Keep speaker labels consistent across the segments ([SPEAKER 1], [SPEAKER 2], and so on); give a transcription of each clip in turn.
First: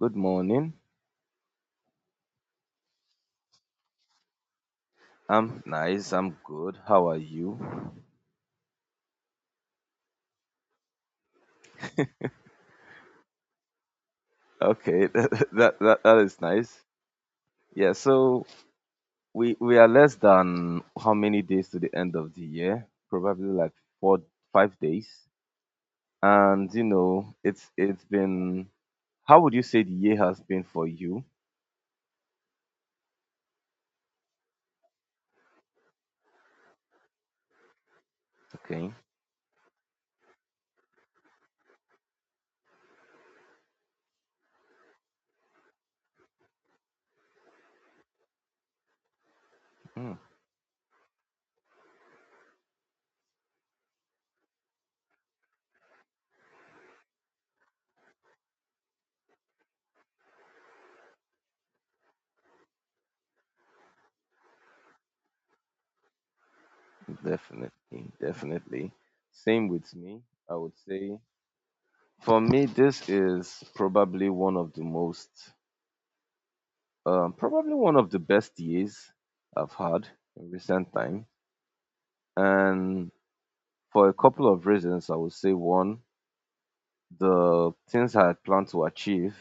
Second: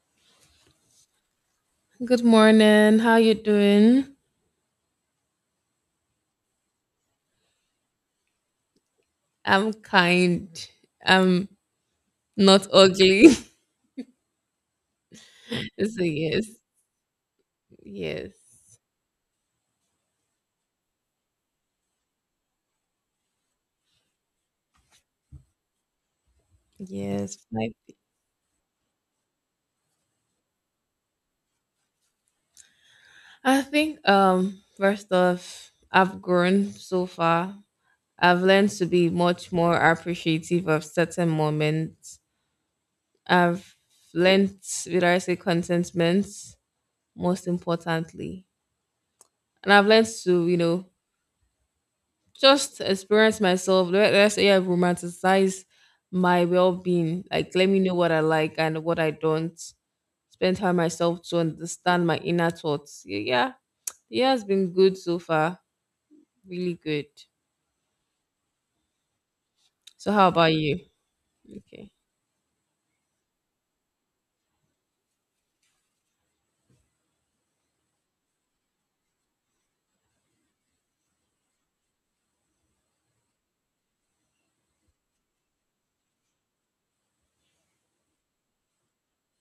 [SPEAKER 1] Good morning.
[SPEAKER 2] Good morning. How you doing?
[SPEAKER 1] I'm nice. I'm good. How are you?
[SPEAKER 2] I'm kind. I'm not ugly.
[SPEAKER 1] Okay, that that, that
[SPEAKER 2] So
[SPEAKER 1] that is
[SPEAKER 2] yes,
[SPEAKER 1] nice. Yeah,
[SPEAKER 2] yes,
[SPEAKER 1] so we are less than how many days to the end of the year? Probably like four, 5 days. And
[SPEAKER 2] yes.
[SPEAKER 1] it's
[SPEAKER 2] Like
[SPEAKER 1] it's been. How would you say the year has been for you?
[SPEAKER 2] I think first off, I've grown so far. I've learned to
[SPEAKER 1] Okay.
[SPEAKER 2] be much more appreciative of certain moments. I've learned, would I say contentment, most importantly. And I've learned
[SPEAKER 1] Mm.
[SPEAKER 2] to, just experience myself. Let's say I romanticize my well being. Like, let me know what I like and what I don't. Spend time myself to understand my inner thoughts. Yeah, yeah, it's been good so far. Really good.
[SPEAKER 1] Definitely, definitely. Same with
[SPEAKER 2] So,
[SPEAKER 1] me.
[SPEAKER 2] how about
[SPEAKER 1] I would
[SPEAKER 2] you?
[SPEAKER 1] say
[SPEAKER 2] Okay.
[SPEAKER 1] for me, this is probably one of the most probably one of the best years I've had in recent time. And for a couple of reasons, I would say one, the things I had planned to achieve,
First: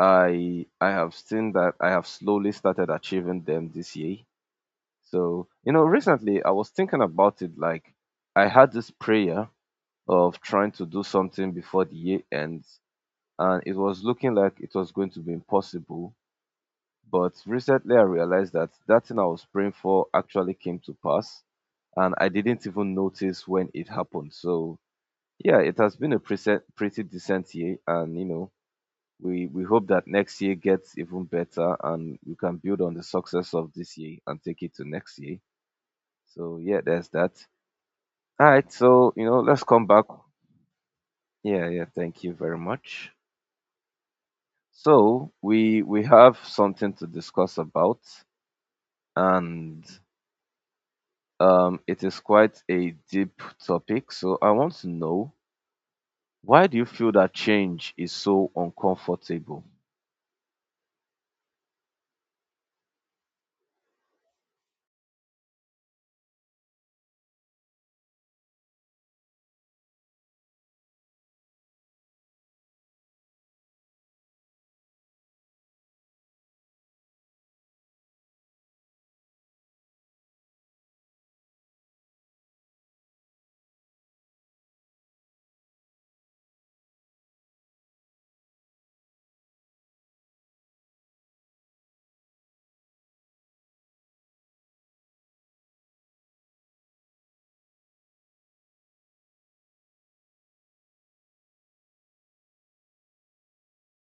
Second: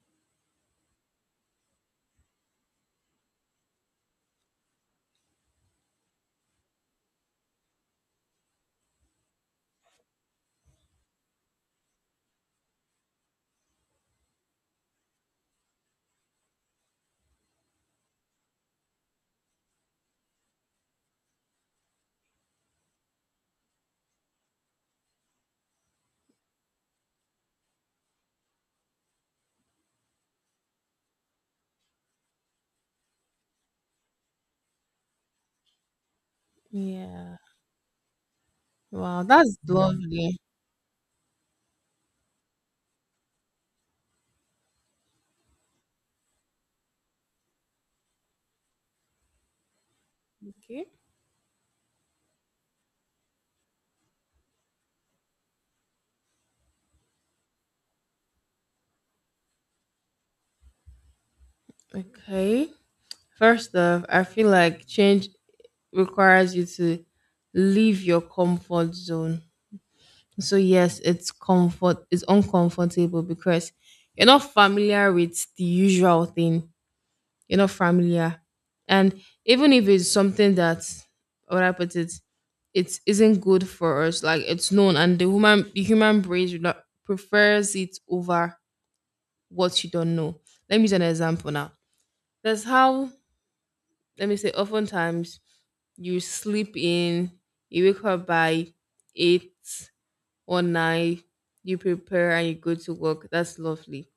[SPEAKER 1] I have seen that I have slowly started achieving them this year. So, recently I was thinking about it like I had this prayer of trying to do something before the year ends, and it was looking like it was going to be impossible. But recently I realized that that thing I was praying for actually came to pass, and I didn't even notice when it happened. So yeah, it has been a pretty decent year, and we hope that next year gets even better and we can build on the success of this year and take it to next year. So yeah, there's that.
[SPEAKER 2] Yeah.
[SPEAKER 1] All right, so
[SPEAKER 2] Wow, that's
[SPEAKER 1] let's come back.
[SPEAKER 2] lovely.
[SPEAKER 1] Yeah, yeah, thank you very much. So we have something to discuss about, and
[SPEAKER 2] Okay.
[SPEAKER 1] It is quite a deep topic, so I want to know, why do you feel that change is so uncomfortable?
[SPEAKER 2] Okay. First off, I feel like change requires you to leave your comfort zone. So yes, it's uncomfortable because you're not familiar with the usual thing. You're not familiar. And even if it's something that, how would I put it, it isn't good for us, like it's known and the human brain do not- prefers it over what you don't know. Let me use an example now. That's how, let me say, oftentimes you sleep in, you wake up by 8 One night you prepare and you go to work. That's lovely.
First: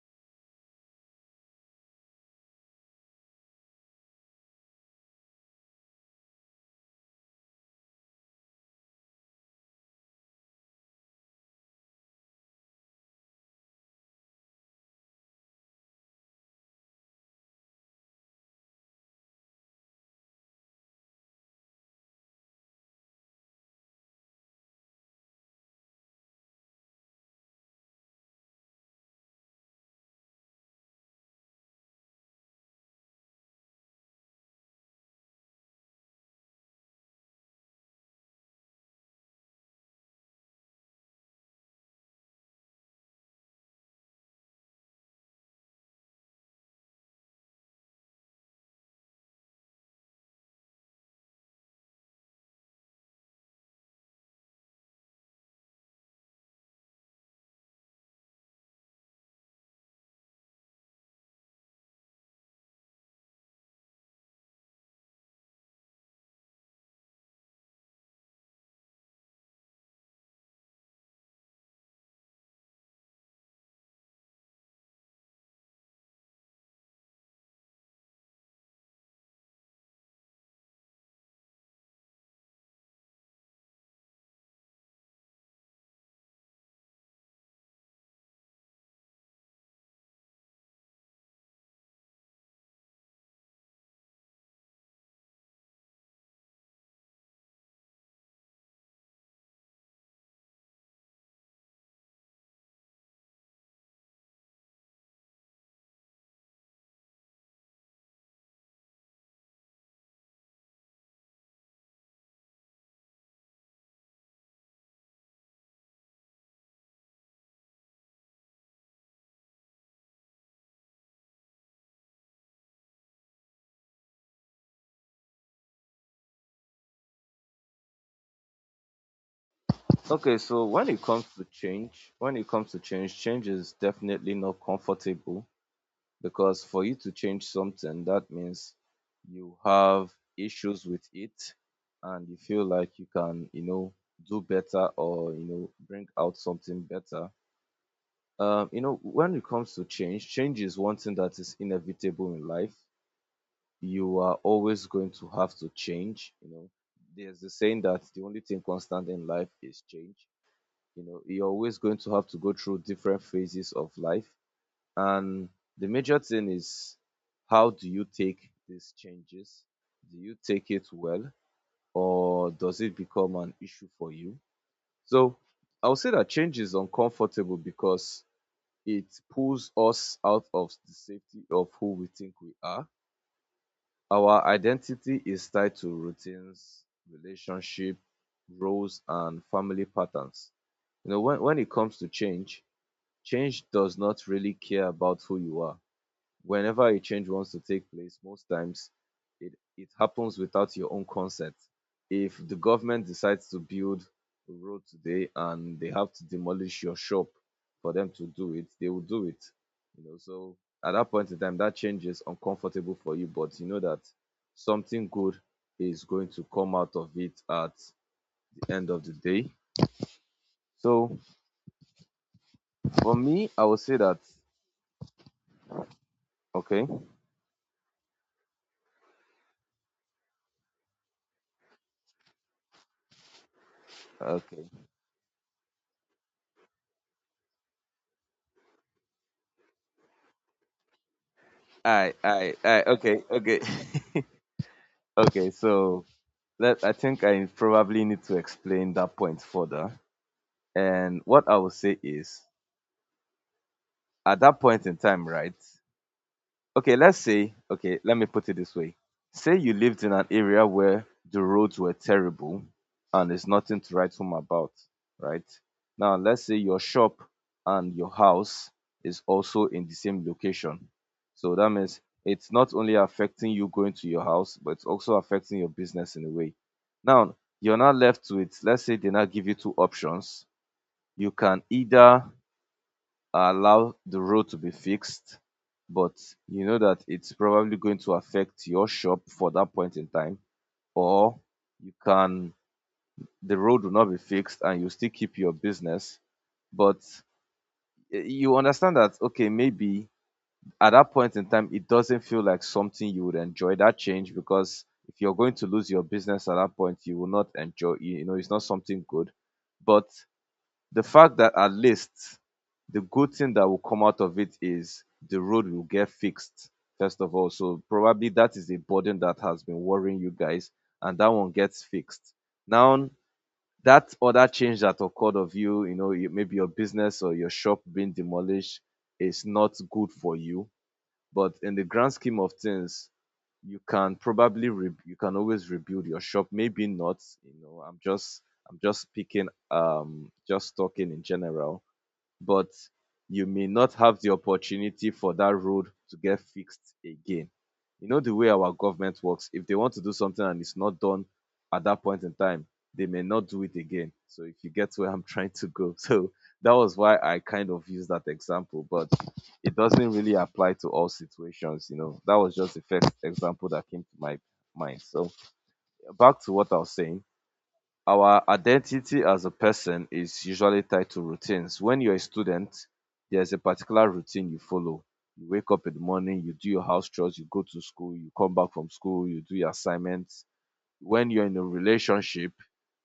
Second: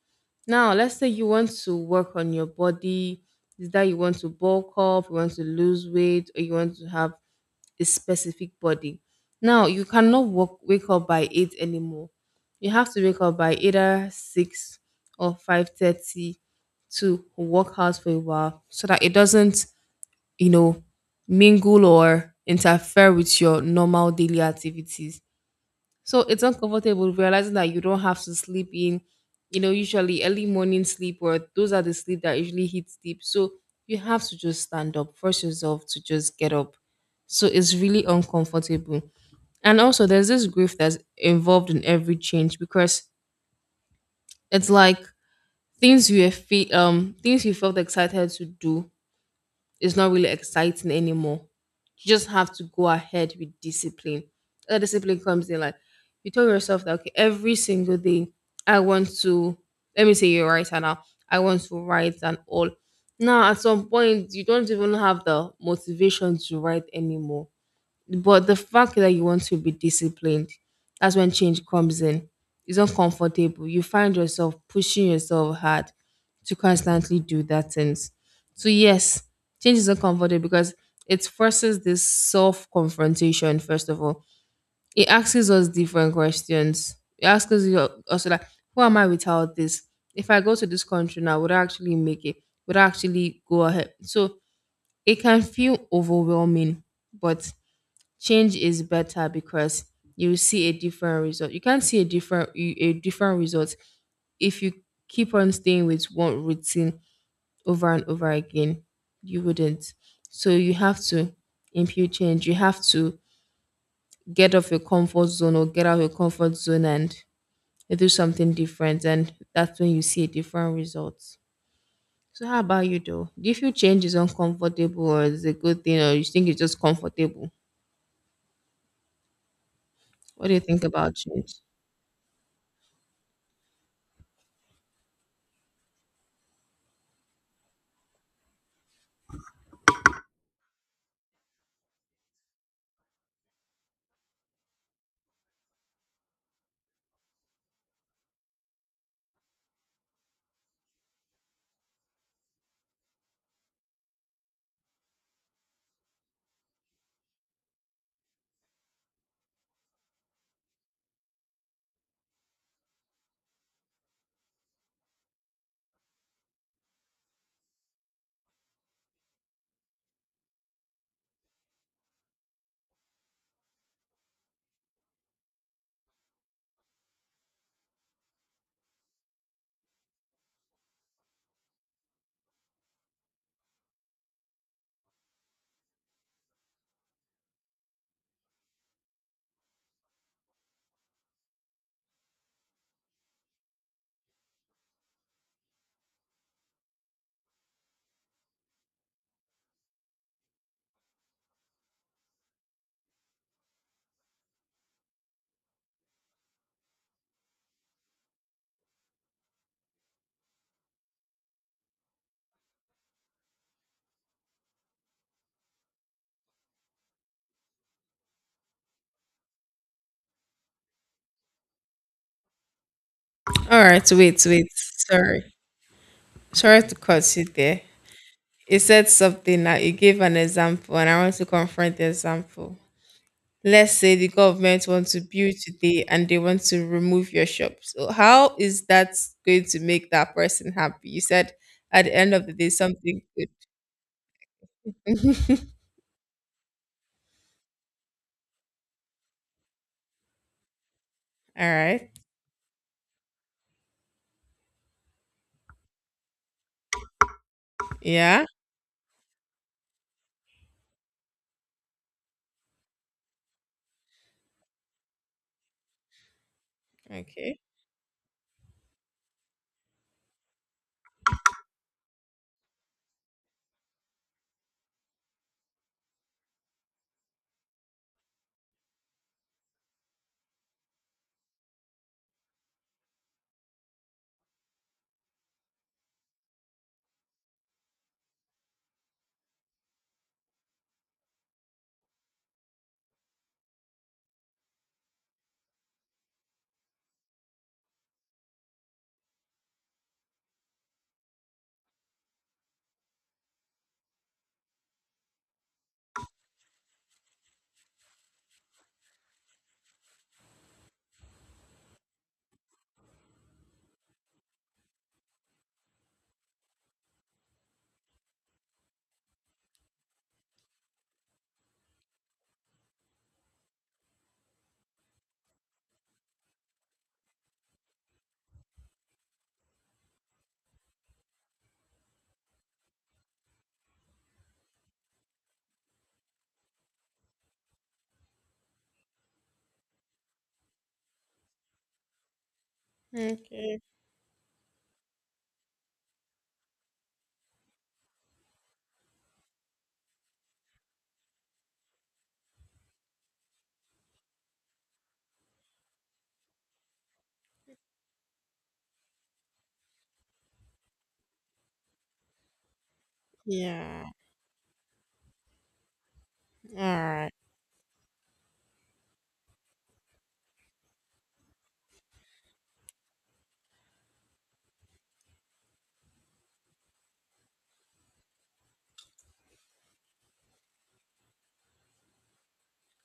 [SPEAKER 2] Now, let's say you want to work on your body, is that you want to bulk up, you want to lose weight, or you want to have a specific body. Now, you cannot wake up by 8 anymore. You have to wake up by either 6 or 5:30 to work out for a while so that it doesn't, you know, mingle or interfere with your normal daily activities. So it's uncomfortable realizing that you don't have to sleep in, usually early morning sleep or those are the sleep that usually hits deep. So you have to just stand up, force yourself to just get up. So it's really uncomfortable. And also there's this grief that's involved in every change because it's like things you have things you felt excited to do, it's not really exciting anymore. You just have to go ahead with discipline. That discipline comes in like you tell yourself that okay, every single day I want to let me say you're a writer now. I want to write and all. Now at some point you don't even have the motivation to write anymore. But the fact that you want to be disciplined, that's when change comes in. It's uncomfortable. You find yourself pushing yourself hard to constantly do that things. So yes, change is uncomfortable because it forces this self-confrontation, first of all. It asks us different questions. It asks us also like, who am I without this? If I go to this country now, would I actually make it? Would I actually go ahead? So it can feel overwhelming, but change is better because you will see a different result. You can't see a different result if you keep on staying with one routine over and over again. You wouldn't. So you have to impute change. You have to get off your comfort zone or get out of your comfort zone and do something different. And that's when you see a different result. So how about you though? Do you feel change is uncomfortable or is a good thing or you think it's just comfortable?
[SPEAKER 1] Okay,
[SPEAKER 2] What do you
[SPEAKER 1] so
[SPEAKER 2] think
[SPEAKER 1] when it
[SPEAKER 2] about
[SPEAKER 1] comes to
[SPEAKER 2] change?
[SPEAKER 1] change, when it comes to change, change is definitely not comfortable because for you to change something, that means you have issues with it, and you feel like you can, do better, or, bring out something better. When it comes to change, change is one thing that is inevitable in life. You are always going to have to change. You know there's the saying that the only thing constant in life is change. You know you're always going to have to go through different phases of life. And the major thing is, how do you take these changes? Do you take it well, or does it become an issue for you? So I would say that change is uncomfortable because it pulls us out of the safety of who we think we are. Our identity is tied to routines, relationship, roles, and family patterns. You know, when it comes to change, change does not really care about who you are. Whenever a change wants to take place, most times it happens without your own consent. If the government decides to build a road today and they have to demolish your shop for them to do it, they will do it. You know, so at that point in time, that change is uncomfortable for you, but you know that something good is going to come out of it at the end of the day. So for me, I
[SPEAKER 2] All
[SPEAKER 1] would say
[SPEAKER 2] right,
[SPEAKER 1] that
[SPEAKER 2] wait, wait. Sorry. Sorry
[SPEAKER 1] okay,
[SPEAKER 2] to cut you there. You said something now. You gave an example, and I want to confront the example. Let's say the
[SPEAKER 1] okay,
[SPEAKER 2] government wants to build today and they want to remove your shop. So, how is that going to make that person happy? You said at the end of the day, something
[SPEAKER 1] okay,
[SPEAKER 2] good.
[SPEAKER 1] okay. Okay, so let I think I probably need to explain that point further. And what I
[SPEAKER 2] All
[SPEAKER 1] will say
[SPEAKER 2] right.
[SPEAKER 1] is, at that point in time, right? Okay, let's say, okay, let me
[SPEAKER 2] Yeah.
[SPEAKER 1] put it this way. Say you lived in an area where the roads were terrible and there's nothing to write home about, right? Now, let's say your shop
[SPEAKER 2] Okay.
[SPEAKER 1] and your house is also in the same location. So that means it's not only affecting you going to your house, but it's also affecting your business in a way. Now, you're not left with, let's say they now give you two options. You can either allow the road to be fixed, but you know that it's probably going to affect your shop for that point in time, or you can the road will not be fixed and you still keep your business, but eh, you understand that okay, maybe at that point in time it doesn't feel like something you would enjoy that change, because if you're going to lose your business at that point, you will not enjoy. You know, it's not something good. But the fact that at least the good thing that will come out of it is the road will get fixed first of all, so probably that is a burden that has been worrying you guys, and that one gets fixed now. That other change that occurred of maybe your business or your shop being demolished is not good for you, but in the grand scheme of things, you can probably you can always rebuild your shop. Maybe not, you know. I'm just speaking just talking in general, but you may
[SPEAKER 2] Okay.
[SPEAKER 1] not have the opportunity for that road to get fixed again. You know the way our government works. If they want to do something and it's not done at that point in time, they may not do it again. So if you get where I'm trying to go. So that was why I kind of used that example, but it doesn't really apply to all situations, you know. That was just the first example that came
[SPEAKER 2] Yeah.
[SPEAKER 1] to my mind. So back to what I
[SPEAKER 2] All
[SPEAKER 1] was saying,
[SPEAKER 2] right.
[SPEAKER 1] our identity as a person is usually tied to routines. When you're a student, there's a particular routine you follow. You wake up in the morning, you do your house chores, you go to school, you come back from school, you do your assignments. When you're in a relationship,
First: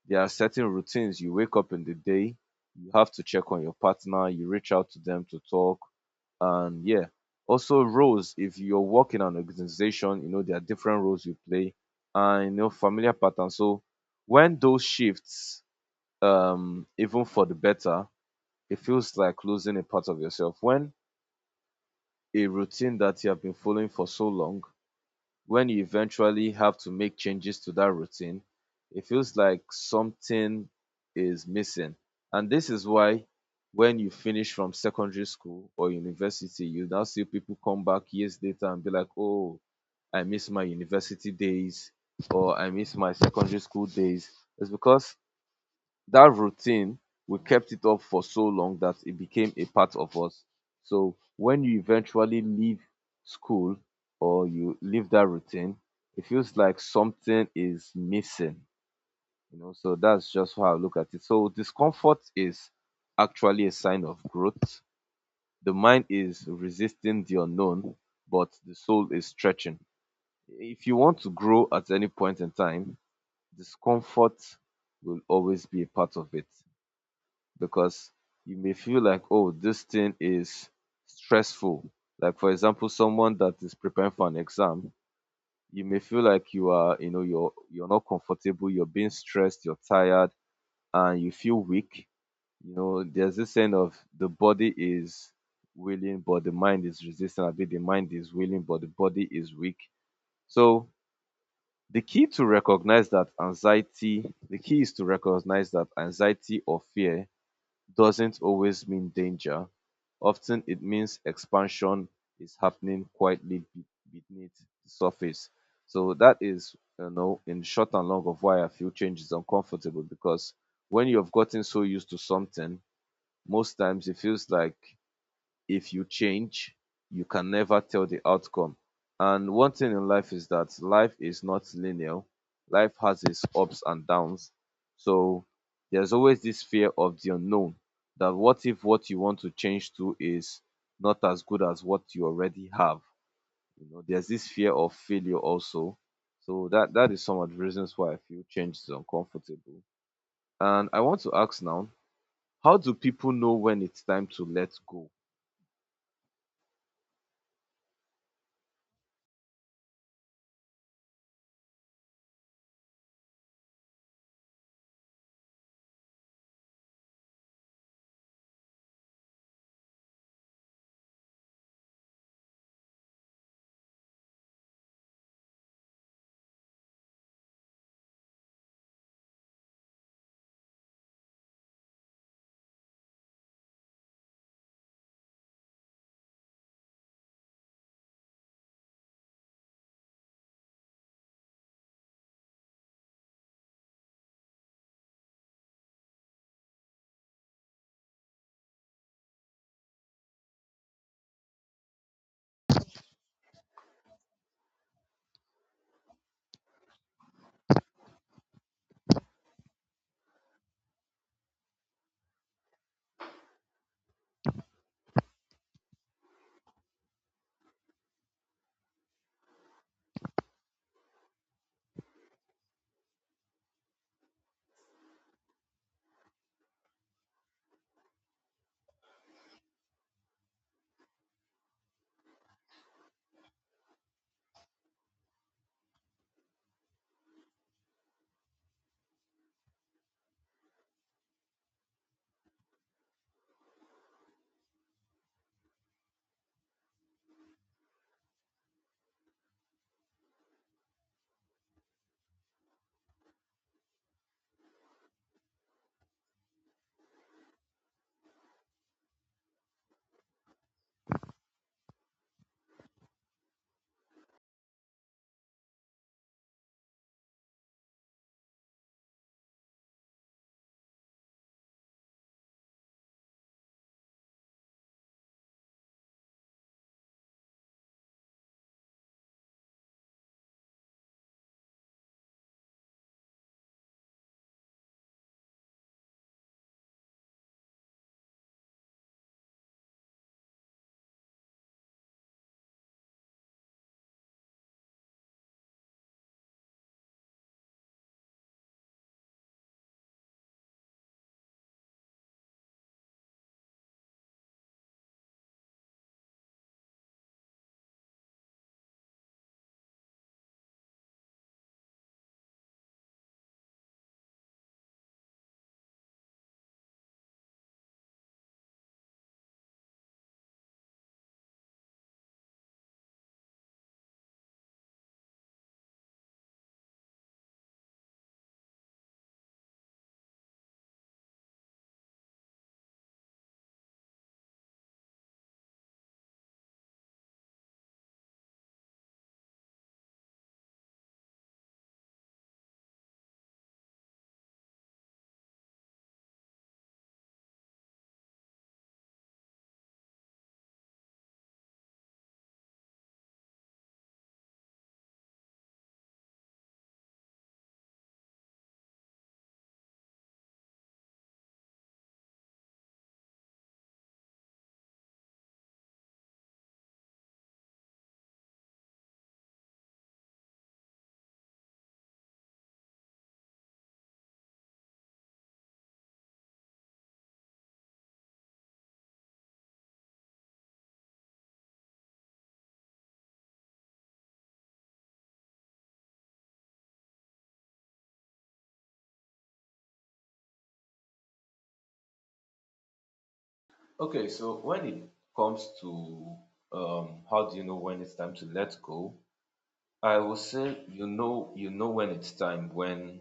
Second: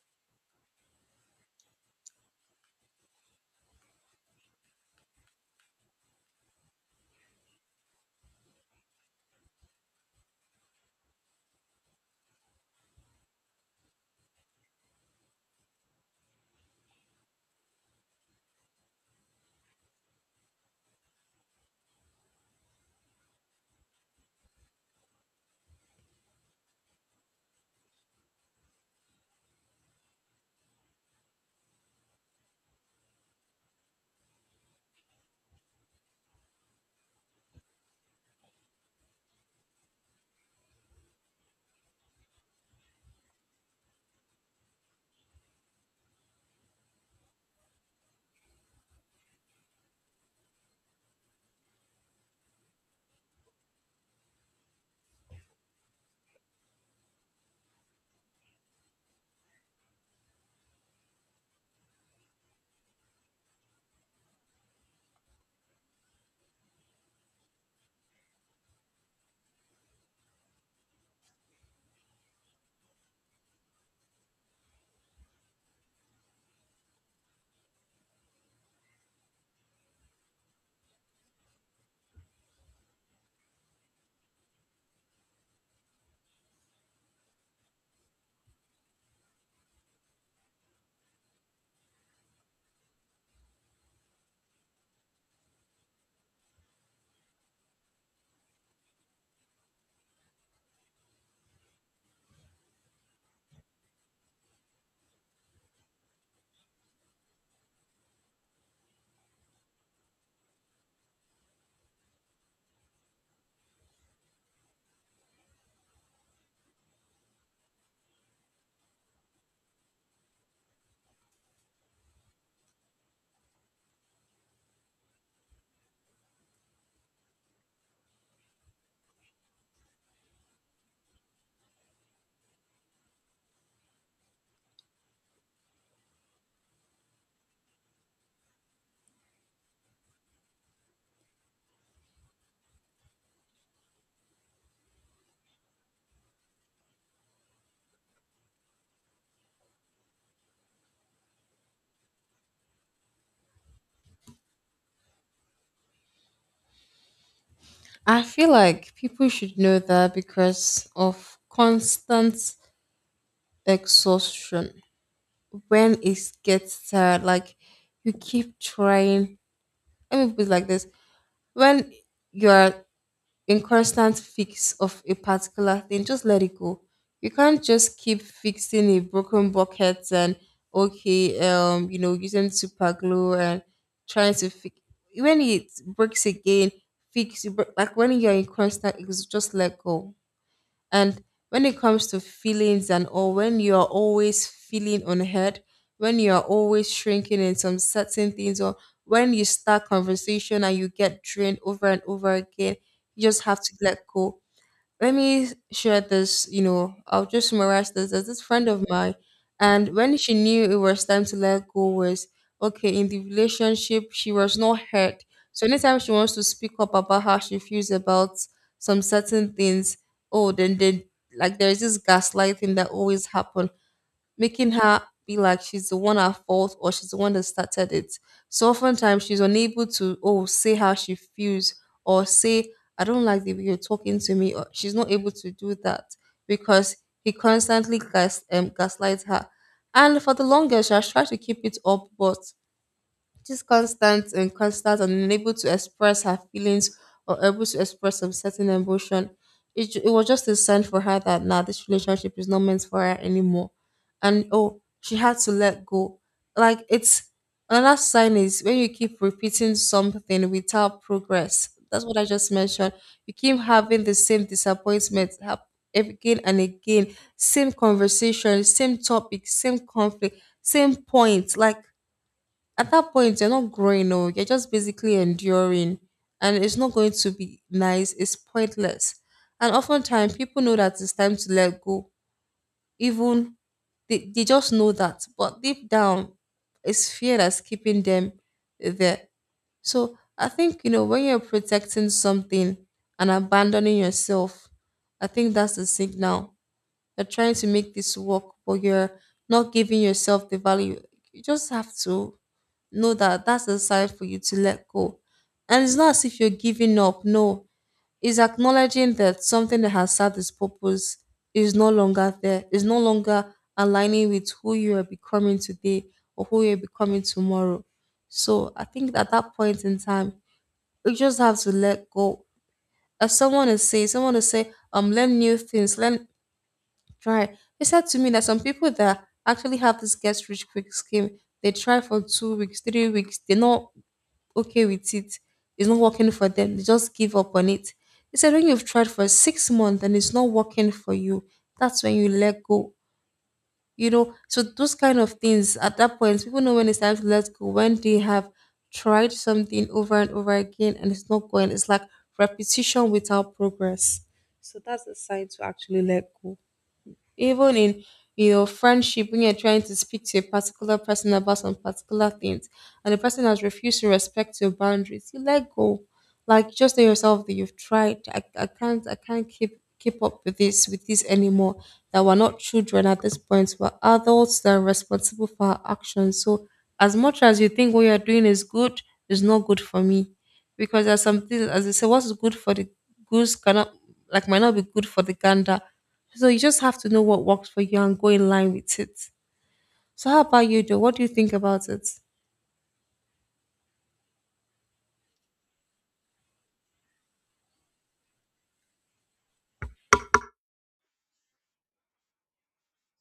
[SPEAKER 1] there are certain routines. You wake up in the day, you have to check on your partner, you reach out to them to talk, and yeah. Also, roles. If you're working in an organization, you know there are different roles you play, and you know familiar patterns. So when those shifts even for the better, it feels like losing a part of yourself. When a routine that you have been following for so long, when you eventually have to make changes to that routine, it feels like something is missing. And this is why when you finish from secondary school or university, you now see people come back years later and be like, oh, I miss my university days or I miss my secondary school days. It's because that routine we kept it up for so long that it became a part of us, so when you eventually leave school or you leave that routine, it feels like something is missing, you know. So that's just how I look at it. So discomfort is actually a sign of growth. The mind is resisting the unknown, but the soul is stretching. If you want to grow at any point in time, discomfort will always be a part of it. Because you may feel like, oh, this thing is stressful. Like for example, someone that is preparing for an exam, you may feel like you are, you're not comfortable, you're being stressed, you're tired, and you feel weak. You know, there's this sense of the body is willing, but the mind is resistant. I mean, the mind is willing, but the body is weak. So the key is to recognize that anxiety or fear doesn't always mean danger. Often it means expansion is happening quietly beneath the surface. So that is, you know, in short and long of why I feel change is uncomfortable, because when you have gotten so used to something, most times it feels like if you change, you can never tell the outcome. And one thing in life is that life is not linear. Life has its ups and downs. So there's always this fear of the unknown, that what if what you want to change to is not as good as what you already have? You know, there's this fear of failure also. So that is some of the reasons why I feel change is uncomfortable. And I want to ask now, how do people know when it's time to let go?
[SPEAKER 2] I feel like people should know that because of constant exhaustion. When it gets sad, like you keep trying. Let me put it like this: when you are in constant fix of a particular thing, just let it go. You can't just keep fixing a broken bucket and okay, using super glue and trying to fix. When it breaks again, fix it. Like when you're in constant, it's just let go. And when it comes to feelings and all, when you are always feeling unheard, when you are always shrinking in some certain things, or when you start conversation and you get drained over and over again, you just have to let go. Let me share this, I'll just summarize this. There's this friend of mine, and when she knew it was time to let go was okay. In the relationship she was not hurt, so anytime she wants to speak up about how she feels about some certain things, oh then, like, there's this gaslighting that always happens, making her be like she's the one at fault or she's the one that started it. So oftentimes she's unable to say how she feels or say I don't like the way you're talking to me, or she's not able to do that because he constantly gaslights her. And for the longest, she has tried to keep it up, but she's constant and constant and unable to express her feelings or able to express some certain emotion. It was just a sign for her that now this relationship is not meant for her anymore. And she had to let go. Like it's another sign is when you keep repeating something without progress. That's what I just mentioned. You keep having the same disappointment again and again, same conversation, same topic, same conflict, same point. Like at that point you're not growing, no, you're just basically enduring and it's not going to be nice, it's pointless. And oftentimes people know that it's time to let go, even they just know that, but deep down it's fear that's keeping them there. So I think, when you're protecting something and abandoning yourself, I think that's the signal. You're trying to make this work, but you're not giving yourself the value. You just have to know that that's the side for you to let go. And it's not as if you're giving up. No, it's acknowledging that something that has served its purpose is no longer there, is no longer aligning with who you are becoming today or who you're becoming tomorrow. So I think at that point in time, you just have to let go. As someone is saying, learn new things, learn, try. They said to me that some people that actually have this get rich quick scheme, they try for 2 weeks, 3 weeks, they're not okay with it. It's not working for them. They just give up on it. They said when you've tried for 6 months and it's not working for you, that's when you let go. You know, so those kind of things, at that point, people know when it's time to let go, when they have tried something over and over again and it's not going. It's like repetition without progress. So that's a sign to actually let go, even in friendship, when you're trying to speak to a particular person about some particular things and the person has refused to respect your boundaries, you let go. Like, just tell yourself that you've tried. I can't keep up with this anymore. That we're not children at this point, we're adults that are responsible for our actions. So as much as you think what you're doing is good, it's not good for me. Because there's something, as they say, what's good for the goose cannot like might not be good for the gander. So you just have to know what works for you and go in line with it. So how about you though? What do you think about it?
[SPEAKER 1] Okay, so when it comes to how do you know when it's time to let go? I will say you know when it's time when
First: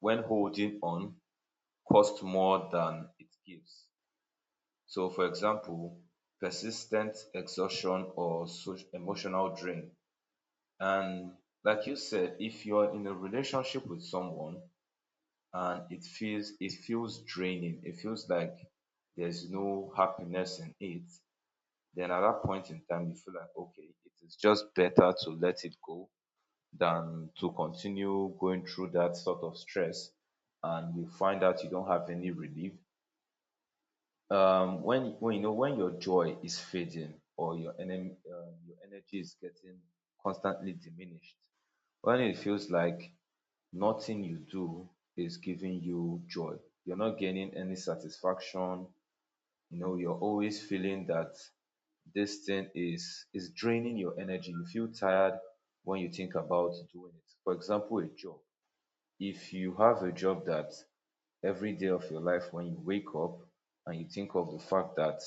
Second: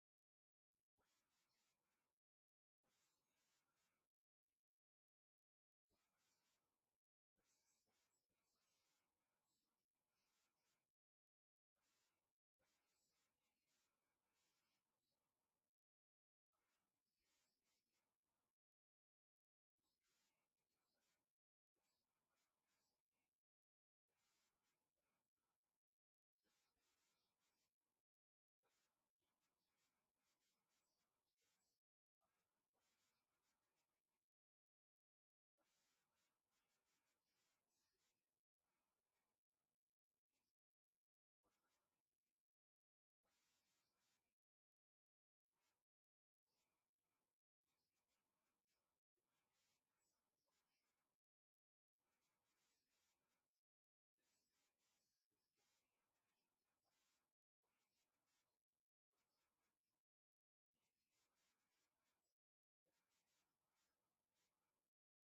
[SPEAKER 1] holding on costs more than it gives. So, for example, persistent exhaustion or so emotional drain. And like you said, if you're in a relationship with someone and it feels draining, it feels like there's no happiness in it, then at that point in time you feel like, okay, it is just better to let it go than to continue going through that sort of stress, and you find out you don't have any relief when you know when your joy is fading or your enemy your energy is getting constantly diminished, when it feels like nothing you do is giving you joy, you're not gaining any satisfaction, you know, you're always feeling that this thing is draining your energy. You feel tired when you think about doing it. For example, a job. If you have a job that every day of your life when you wake up and you think of the fact that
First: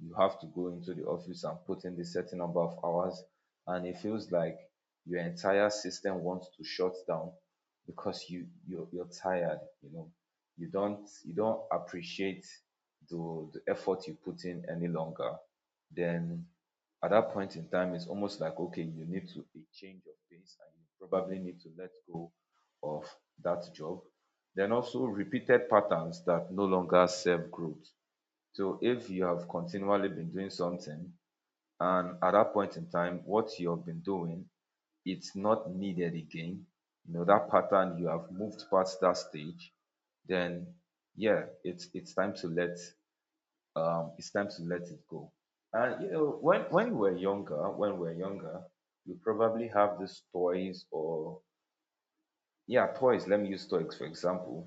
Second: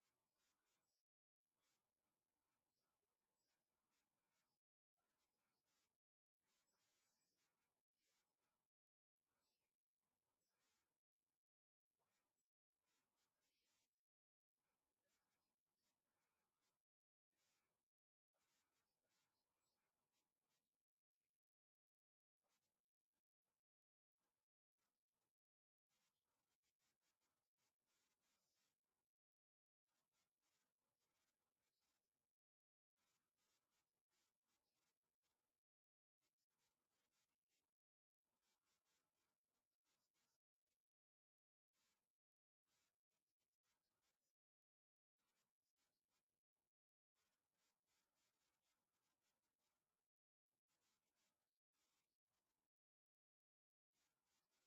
[SPEAKER 1] you have to go into the office and put in the certain number of hours, and it feels like your entire system wants to shut down because you're tired, you know, you don't appreciate the effort you put in any longer, then at that point in time it's almost like, okay, you need to a change of pace and you probably need to let go of that job. Then also repeated patterns that no longer serve growth. So if you have continually been doing something and at that point in time what you have been doing, it's not needed again, you know, that pattern, you have moved past that stage, then yeah, it's time to let it's time to let it go. And you know when we're younger, you probably have these toys or yeah, toys. Let me use toys for example.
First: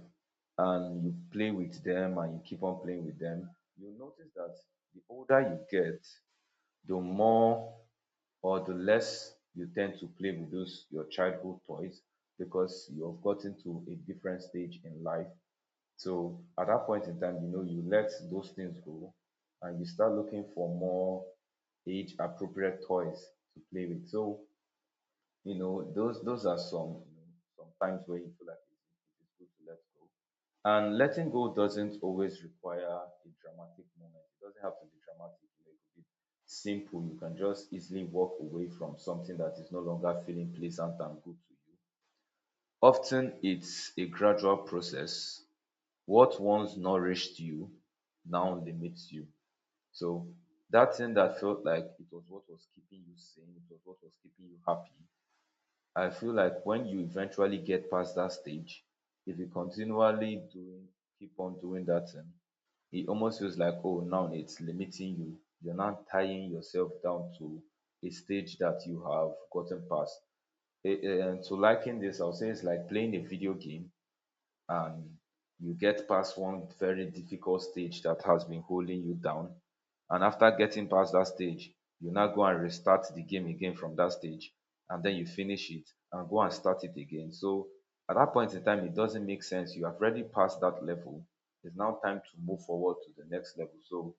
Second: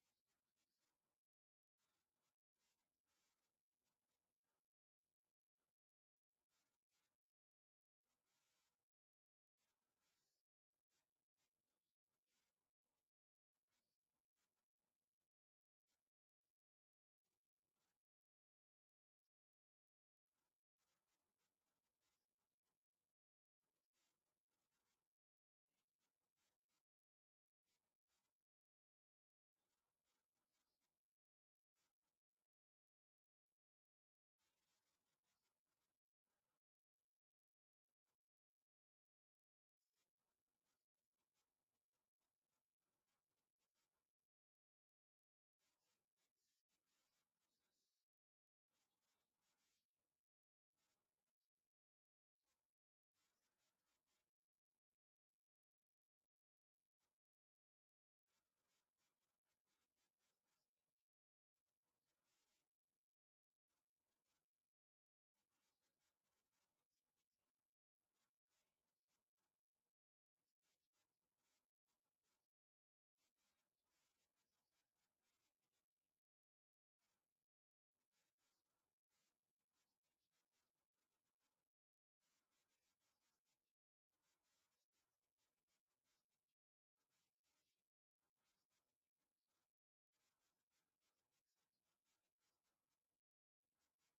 [SPEAKER 1] And you play with them and you keep on playing with them. You notice that the older you get, the more or the less you tend to play with those your childhood toys because you have gotten to a different stage in life. So at that point in time, you know, you let those things go and you start looking for more age appropriate toys to play with. So you know, those are some, you know, some times where you feel like it is good to let go. And letting go doesn't always require a dramatic moment. It doesn't have to be dramatic. You know, it could be simple. You can just easily walk away from something that is no longer feeling pleasant and good to you. Often it's a gradual process. What once nourished you now limits you. So that thing that felt like it was what was keeping you sane, it was what was keeping you happy, I feel like when you eventually get past that stage, if you continually doing, keep on doing that thing, it almost feels like, oh, now it's limiting you. You're now tying yourself down to a stage that you have gotten past. And to liken this, I'll say it's like playing a video game, and you get past one very difficult stage that has been holding you down. And after getting past that stage, you now go and restart the game again from that stage, and then you finish it and go and start it again. So at that point in time, it doesn't make sense. You have already passed that level. It's now time to move forward to the next level. So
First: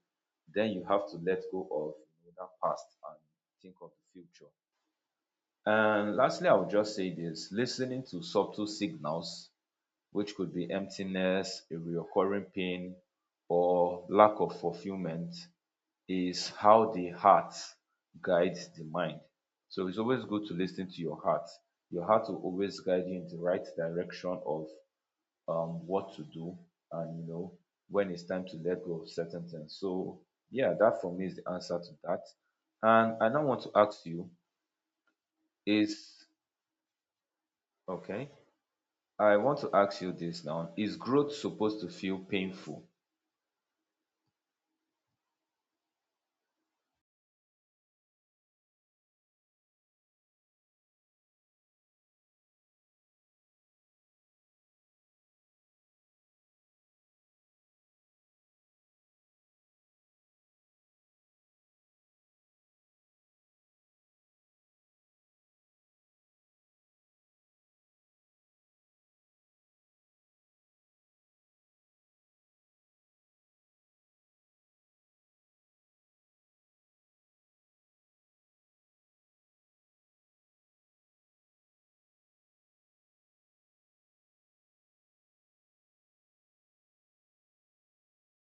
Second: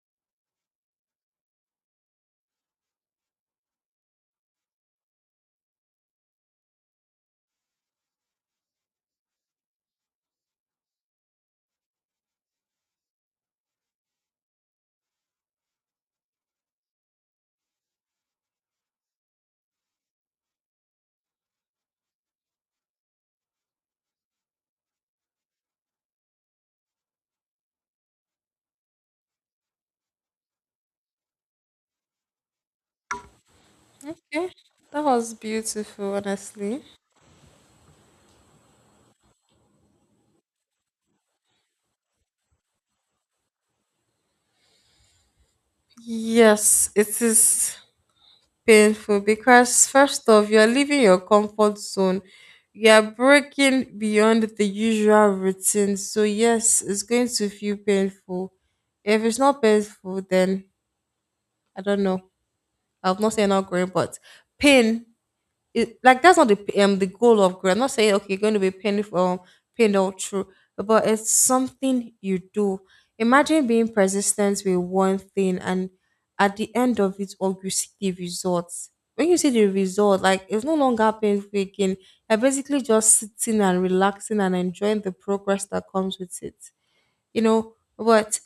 [SPEAKER 1] then you have to let go of that past and think of the future. And lastly, I would just say this, listening to subtle signals, which could be emptiness, a reoccurring pain, or lack of fulfillment, is how the heart guides the mind. So it's always good to listen to your heart. Your heart will always guide you in the right direction of what to do and you know when it's time to let go of certain things. So yeah, that for me is the answer to that. And I now want to ask you
[SPEAKER 2] Okay, that was beautiful,
[SPEAKER 1] is
[SPEAKER 2] honestly.
[SPEAKER 1] okay. I want to ask you this now. Is growth supposed to feel painful?
[SPEAKER 2] Yes, it is painful because, first off, you're leaving your comfort zone, you're breaking beyond the usual routine. So, yes, it's going to feel painful. If it's not painful, then I don't know. I've not said not growing, but pain, it like, that's not the goal of growth. I'm not saying okay, you're going to be painful, pain all through, but it's something you do. Imagine being persistent with one thing, and at the end of it, all you see the results. When you see the result, like it's no longer painful again. You're basically just sitting and relaxing and enjoying the progress that comes with it. You know, but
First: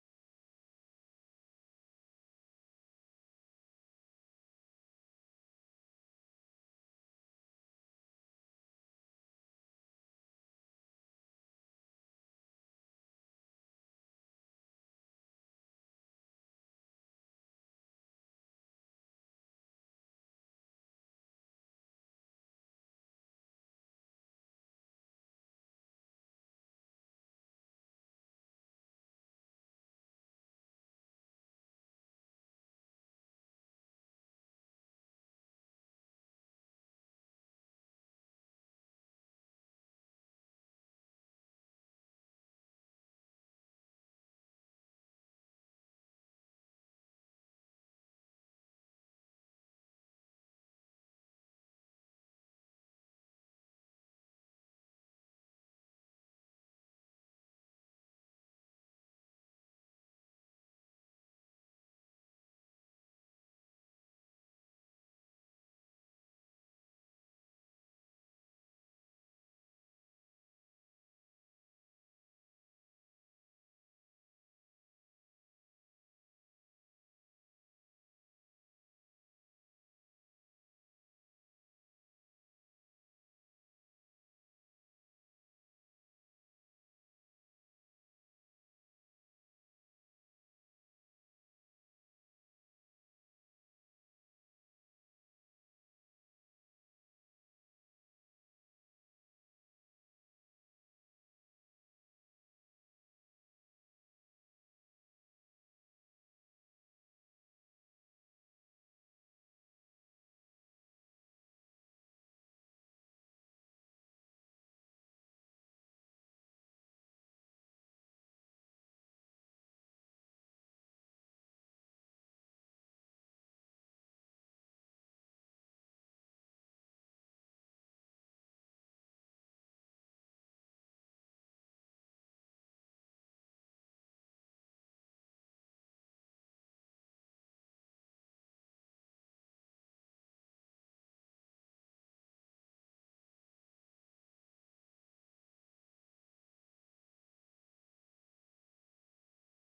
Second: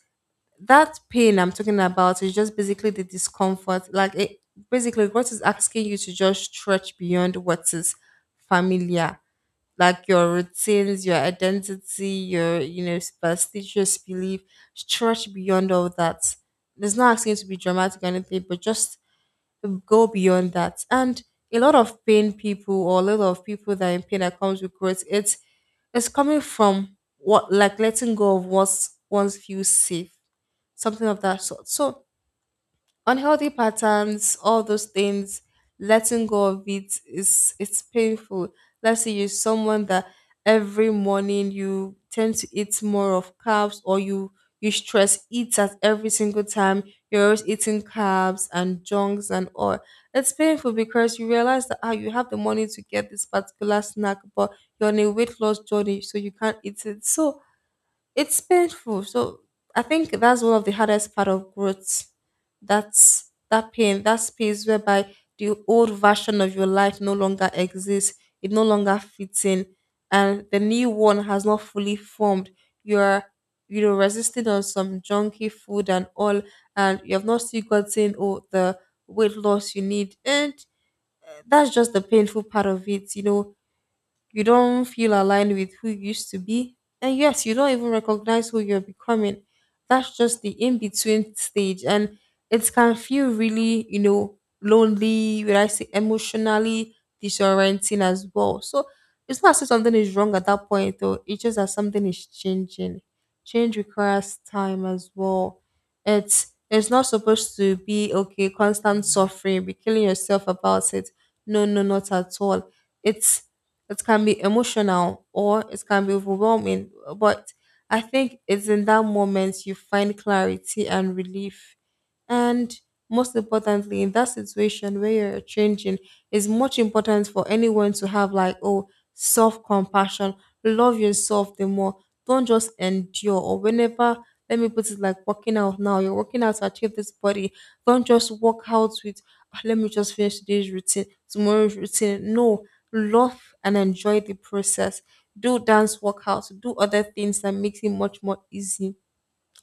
[SPEAKER 2] that pain I'm talking about is just basically the discomfort. Like it basically God is asking you to just stretch beyond what is familiar. Like your routines, your identity, your, superstitious belief, stretch beyond all that. It's not asking you to be dramatic or anything, but just go beyond that. And a lot of people that are in pain that comes with growth, it's coming from what like letting go of what's once feels safe. Something of that sort. So unhealthy patterns, all those things, letting go of it is it's painful. Let's say you're someone that every morning you tend to eat more of carbs or you stress eat at every single time. You're always eating carbs and junks and all. It's painful because you realize that you have the money to get this particular snack, but you're on a weight loss journey, so you can't eat it. So it's painful. So I think that's one of the hardest part of growth. That's that pain, that space whereby the old version of your life no longer exists, it no longer fits in, and the new one has not fully formed. You're resisting on some junky food and all, and you have not still gotten the weight loss you need, and that's just the painful part of it. You know, you don't feel aligned with who you used to be. And yes, you don't even recognize who you're becoming. That's just the in between stage. And it can feel really, lonely, would I say emotionally disorienting as well. So it's not as if something is wrong at that point, though. It's just that something is changing. Change requires time as well. It's not supposed to be okay, constant suffering, be killing yourself about it. No, no, not at all. It's it can be emotional or it can be overwhelming, but I think it's in that moment you find clarity and relief. And most importantly, in that situation where you're changing, it's much important for anyone to have like, self compassion. Love yourself the more. Don't just endure or whenever. Let me put it like working out now. You're working out to achieve this body. Don't just work out with, let me just finish today's routine, tomorrow's routine." No, love and enjoy the process. Do dance workouts, do other things that makes it much more easy,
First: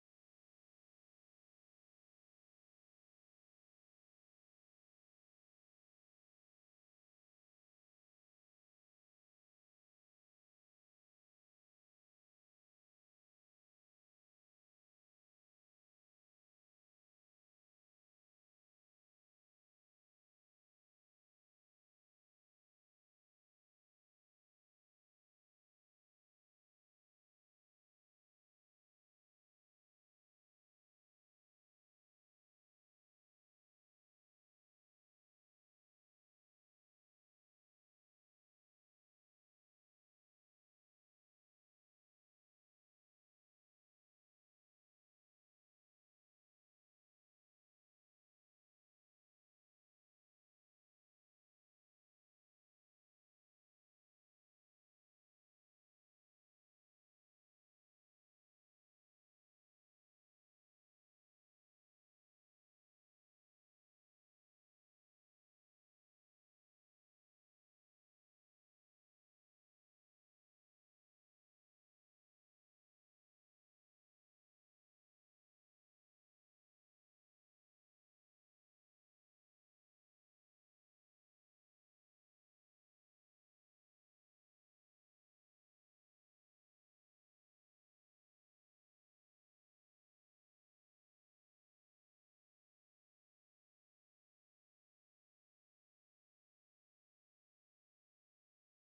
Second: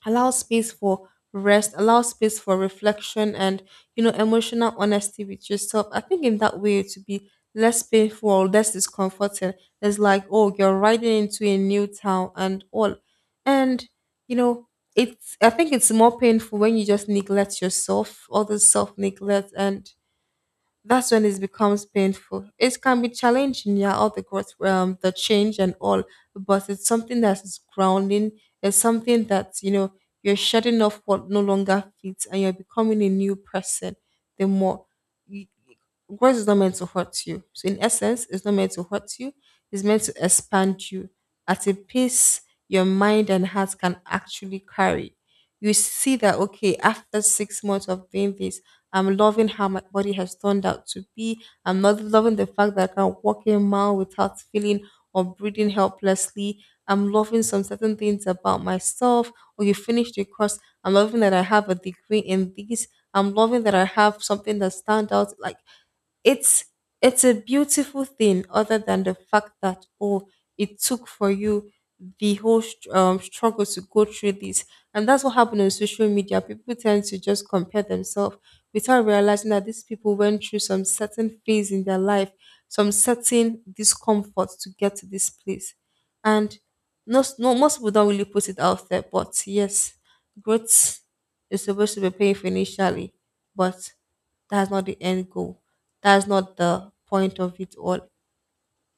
[SPEAKER 2] allow space for rest, allow space for reflection, and emotional honesty with yourself. I think in that way to be less painful or less discomforting. It's like you're riding into a new town and all. And you know it's I think it's more painful when you just neglect yourself, all the self neglect, and that's when it becomes painful. It can be challenging, yeah, all the growth, the change and all, but it's something that is grounding. It's something that you're shedding off what no longer fits, and you're becoming a new person. The more you- Growth is not meant to hurt you. So in essence, it's not meant to hurt you. It's meant to expand you at a pace your mind and heart can actually carry. You see that okay, after 6 months of doing this. I'm loving how my body has turned out to be. I'm not loving the fact that I can walk a mile without feeling or breathing helplessly. I'm loving some certain things about myself. Or you finished your course. I'm loving that I have a degree in this. I'm loving that I have something that stands out like it's it's a beautiful thing other than the fact that it took for you the whole struggle to go through this. And that's what happened on social media. People tend to just compare themselves without realizing that these people went through some certain phase in their life, some certain discomfort to get to this place. And no, no, most people don't really put it out there, but yes, growth is supposed to be painful initially, but that's not the end goal. That's not the point of it all.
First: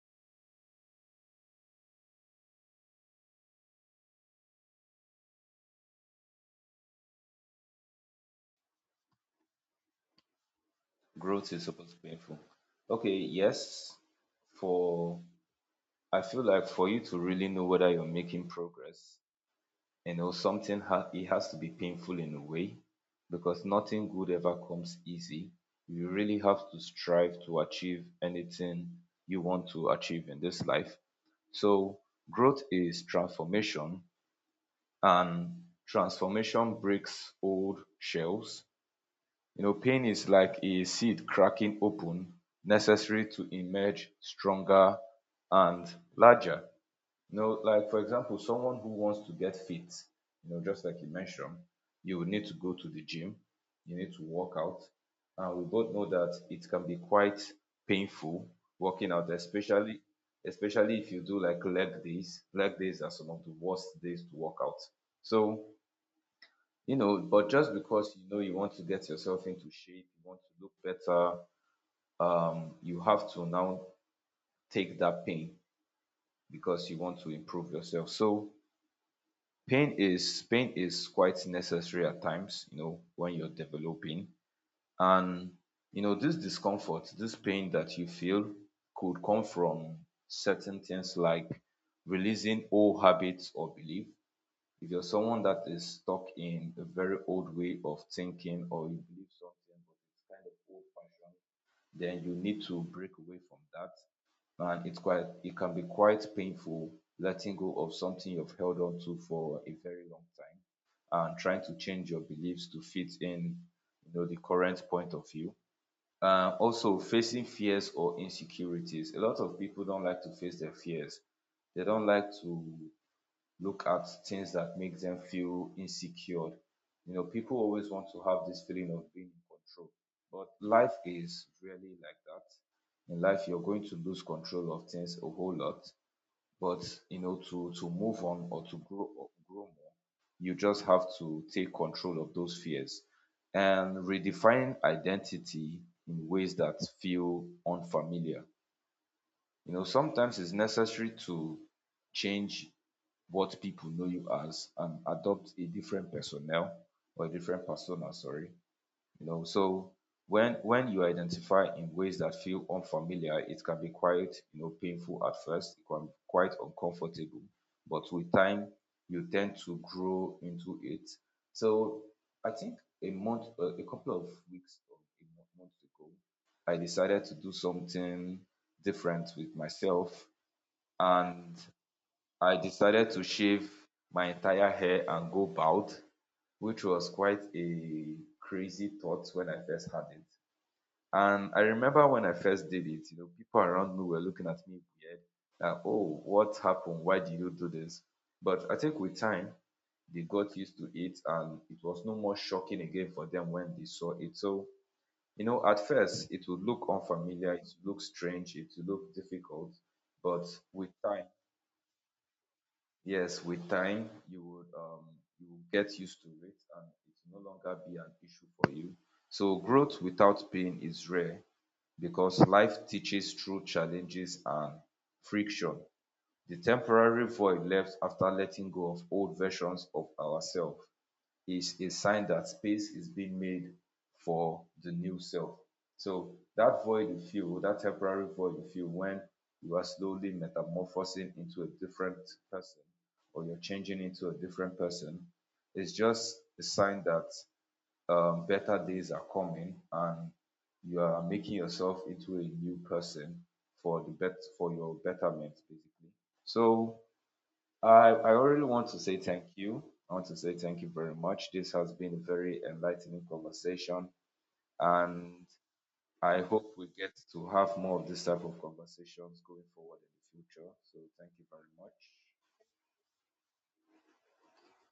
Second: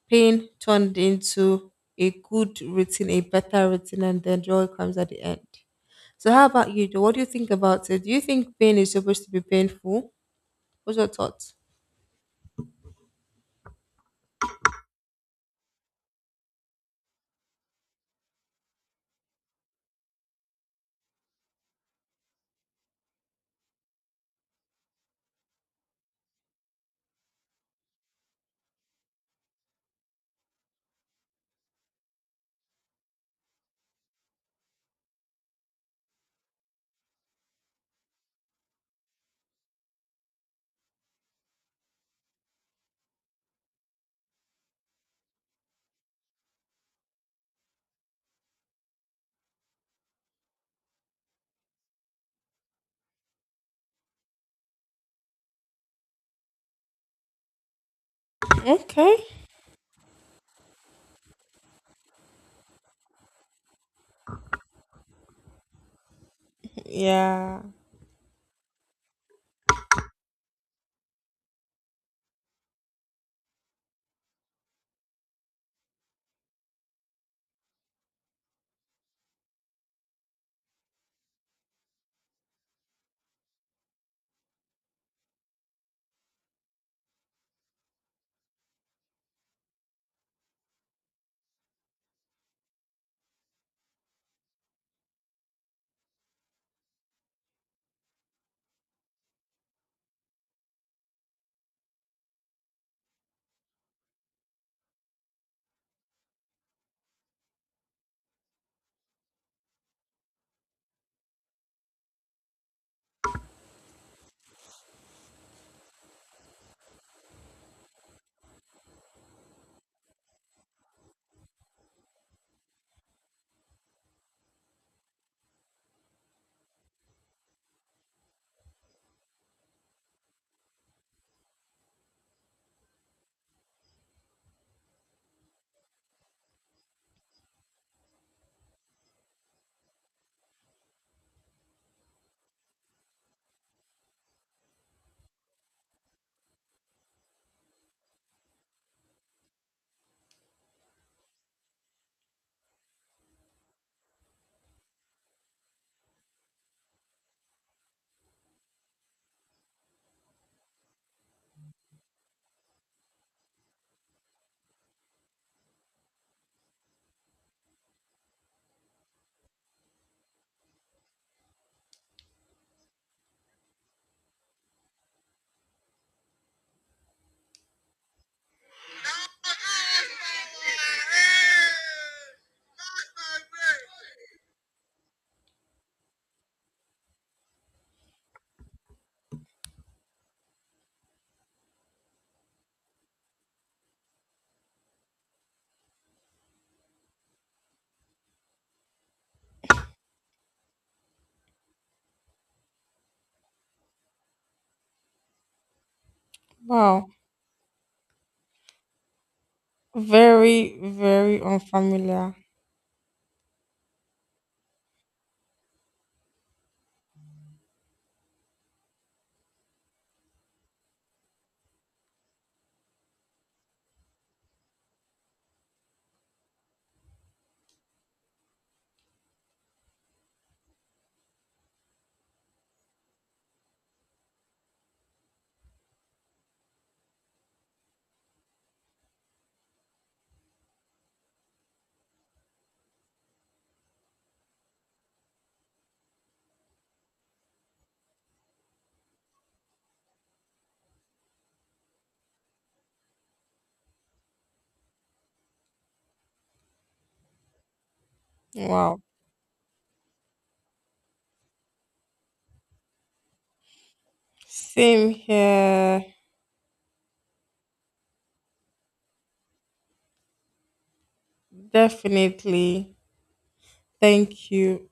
[SPEAKER 2] Pain turned into a good routine, a better routine, and then joy comes at the end. So, how about you, Joe? What do you think about it? Do you think pain is supposed to be painful? What's your
[SPEAKER 1] Growth
[SPEAKER 2] thoughts?
[SPEAKER 1] is supposed to be painful. Okay, yes. For I feel like for you to really know whether you're making progress, you know, it has to be painful in a way because nothing good ever comes easy. You really have to strive to achieve anything you want to achieve in this life. So, growth is transformation, and transformation breaks old shells. You know, pain is like a seed cracking open, necessary to emerge stronger and larger. You know, like for example, someone who wants to get fit, you know, just like you mentioned, you will need to go to the gym, you need to work out. And we both know that it can be quite painful working
[SPEAKER 2] Okay.
[SPEAKER 1] out, especially if you do like leg days. Leg days are some of the worst days to work out. So you know, but
[SPEAKER 2] Yeah.
[SPEAKER 1] just because you know you want to get yourself into shape, you want to look better, you have to now take that pain because you want to improve yourself. So pain is quite necessary at times, you know, when you're developing, and you know this discomfort, this pain that you feel could come from certain things like releasing old habits or belief. If you're someone that is stuck in a very old way of thinking, or you believe something but it's kind of old fashioned, then you need to break away from that. And it's quite, it can be quite painful letting go of something you've held on to for a very long time and trying to change your beliefs to fit in, you know, the current point of view. Also facing fears or insecurities. A lot of people don't like to face their fears. They don't like to look at things that make them feel insecure. You know, people always want to have this feeling of being in control, but life is really like that. In life, you're going to lose control of things a whole lot, but you know, to move on or to grow or grow more, you just have to take control of those fears and redefine identity in ways that feel unfamiliar. You know, sometimes it's necessary to change what people know you as and adopt a different personnel or a different persona, sorry, you know. So when you identify in ways that feel unfamiliar, it can be quite, you know, painful at first. It can be quite uncomfortable, but with time you tend to grow into it. So I think a month, a couple of weeks or a month, month ago, I decided to do something different with myself, and I decided to shave my entire hair and go bald, which was quite a crazy thought when I first had it. And I remember when I first did it, you know, people around me were looking at me weird, like, oh, what happened? Why did you do this? But I think with time, they got used to it and it was no more shocking again for them when they saw it. So, you know, at first, it would look
[SPEAKER 2] Wow.
[SPEAKER 1] unfamiliar, it would look strange, it would look difficult, but
[SPEAKER 2] Very,
[SPEAKER 1] with time,
[SPEAKER 2] very unfamiliar.
[SPEAKER 1] yes, with time you would you will get used to it and it will no longer be an issue for you. So growth without pain is rare because life teaches through challenges and friction. The temporary void left after letting go of old versions of ourselves is a sign that space is being made for the new self. So that void you feel, that temporary void you feel when you are slowly metamorphosing into a different person or you're changing into a different person, is just a sign that better days are coming and you are making yourself into a new person for the bet, for your betterment, basically. So I already want to
[SPEAKER 2] Wow.
[SPEAKER 1] say thank you. I want to say thank you very much. This has been a very enlightening conversation,
[SPEAKER 2] Same
[SPEAKER 1] and
[SPEAKER 2] here.
[SPEAKER 1] I hope we get to have more of this type of conversations going forward in the future. So, thank you very much.
[SPEAKER 2] Definitely. Thank you.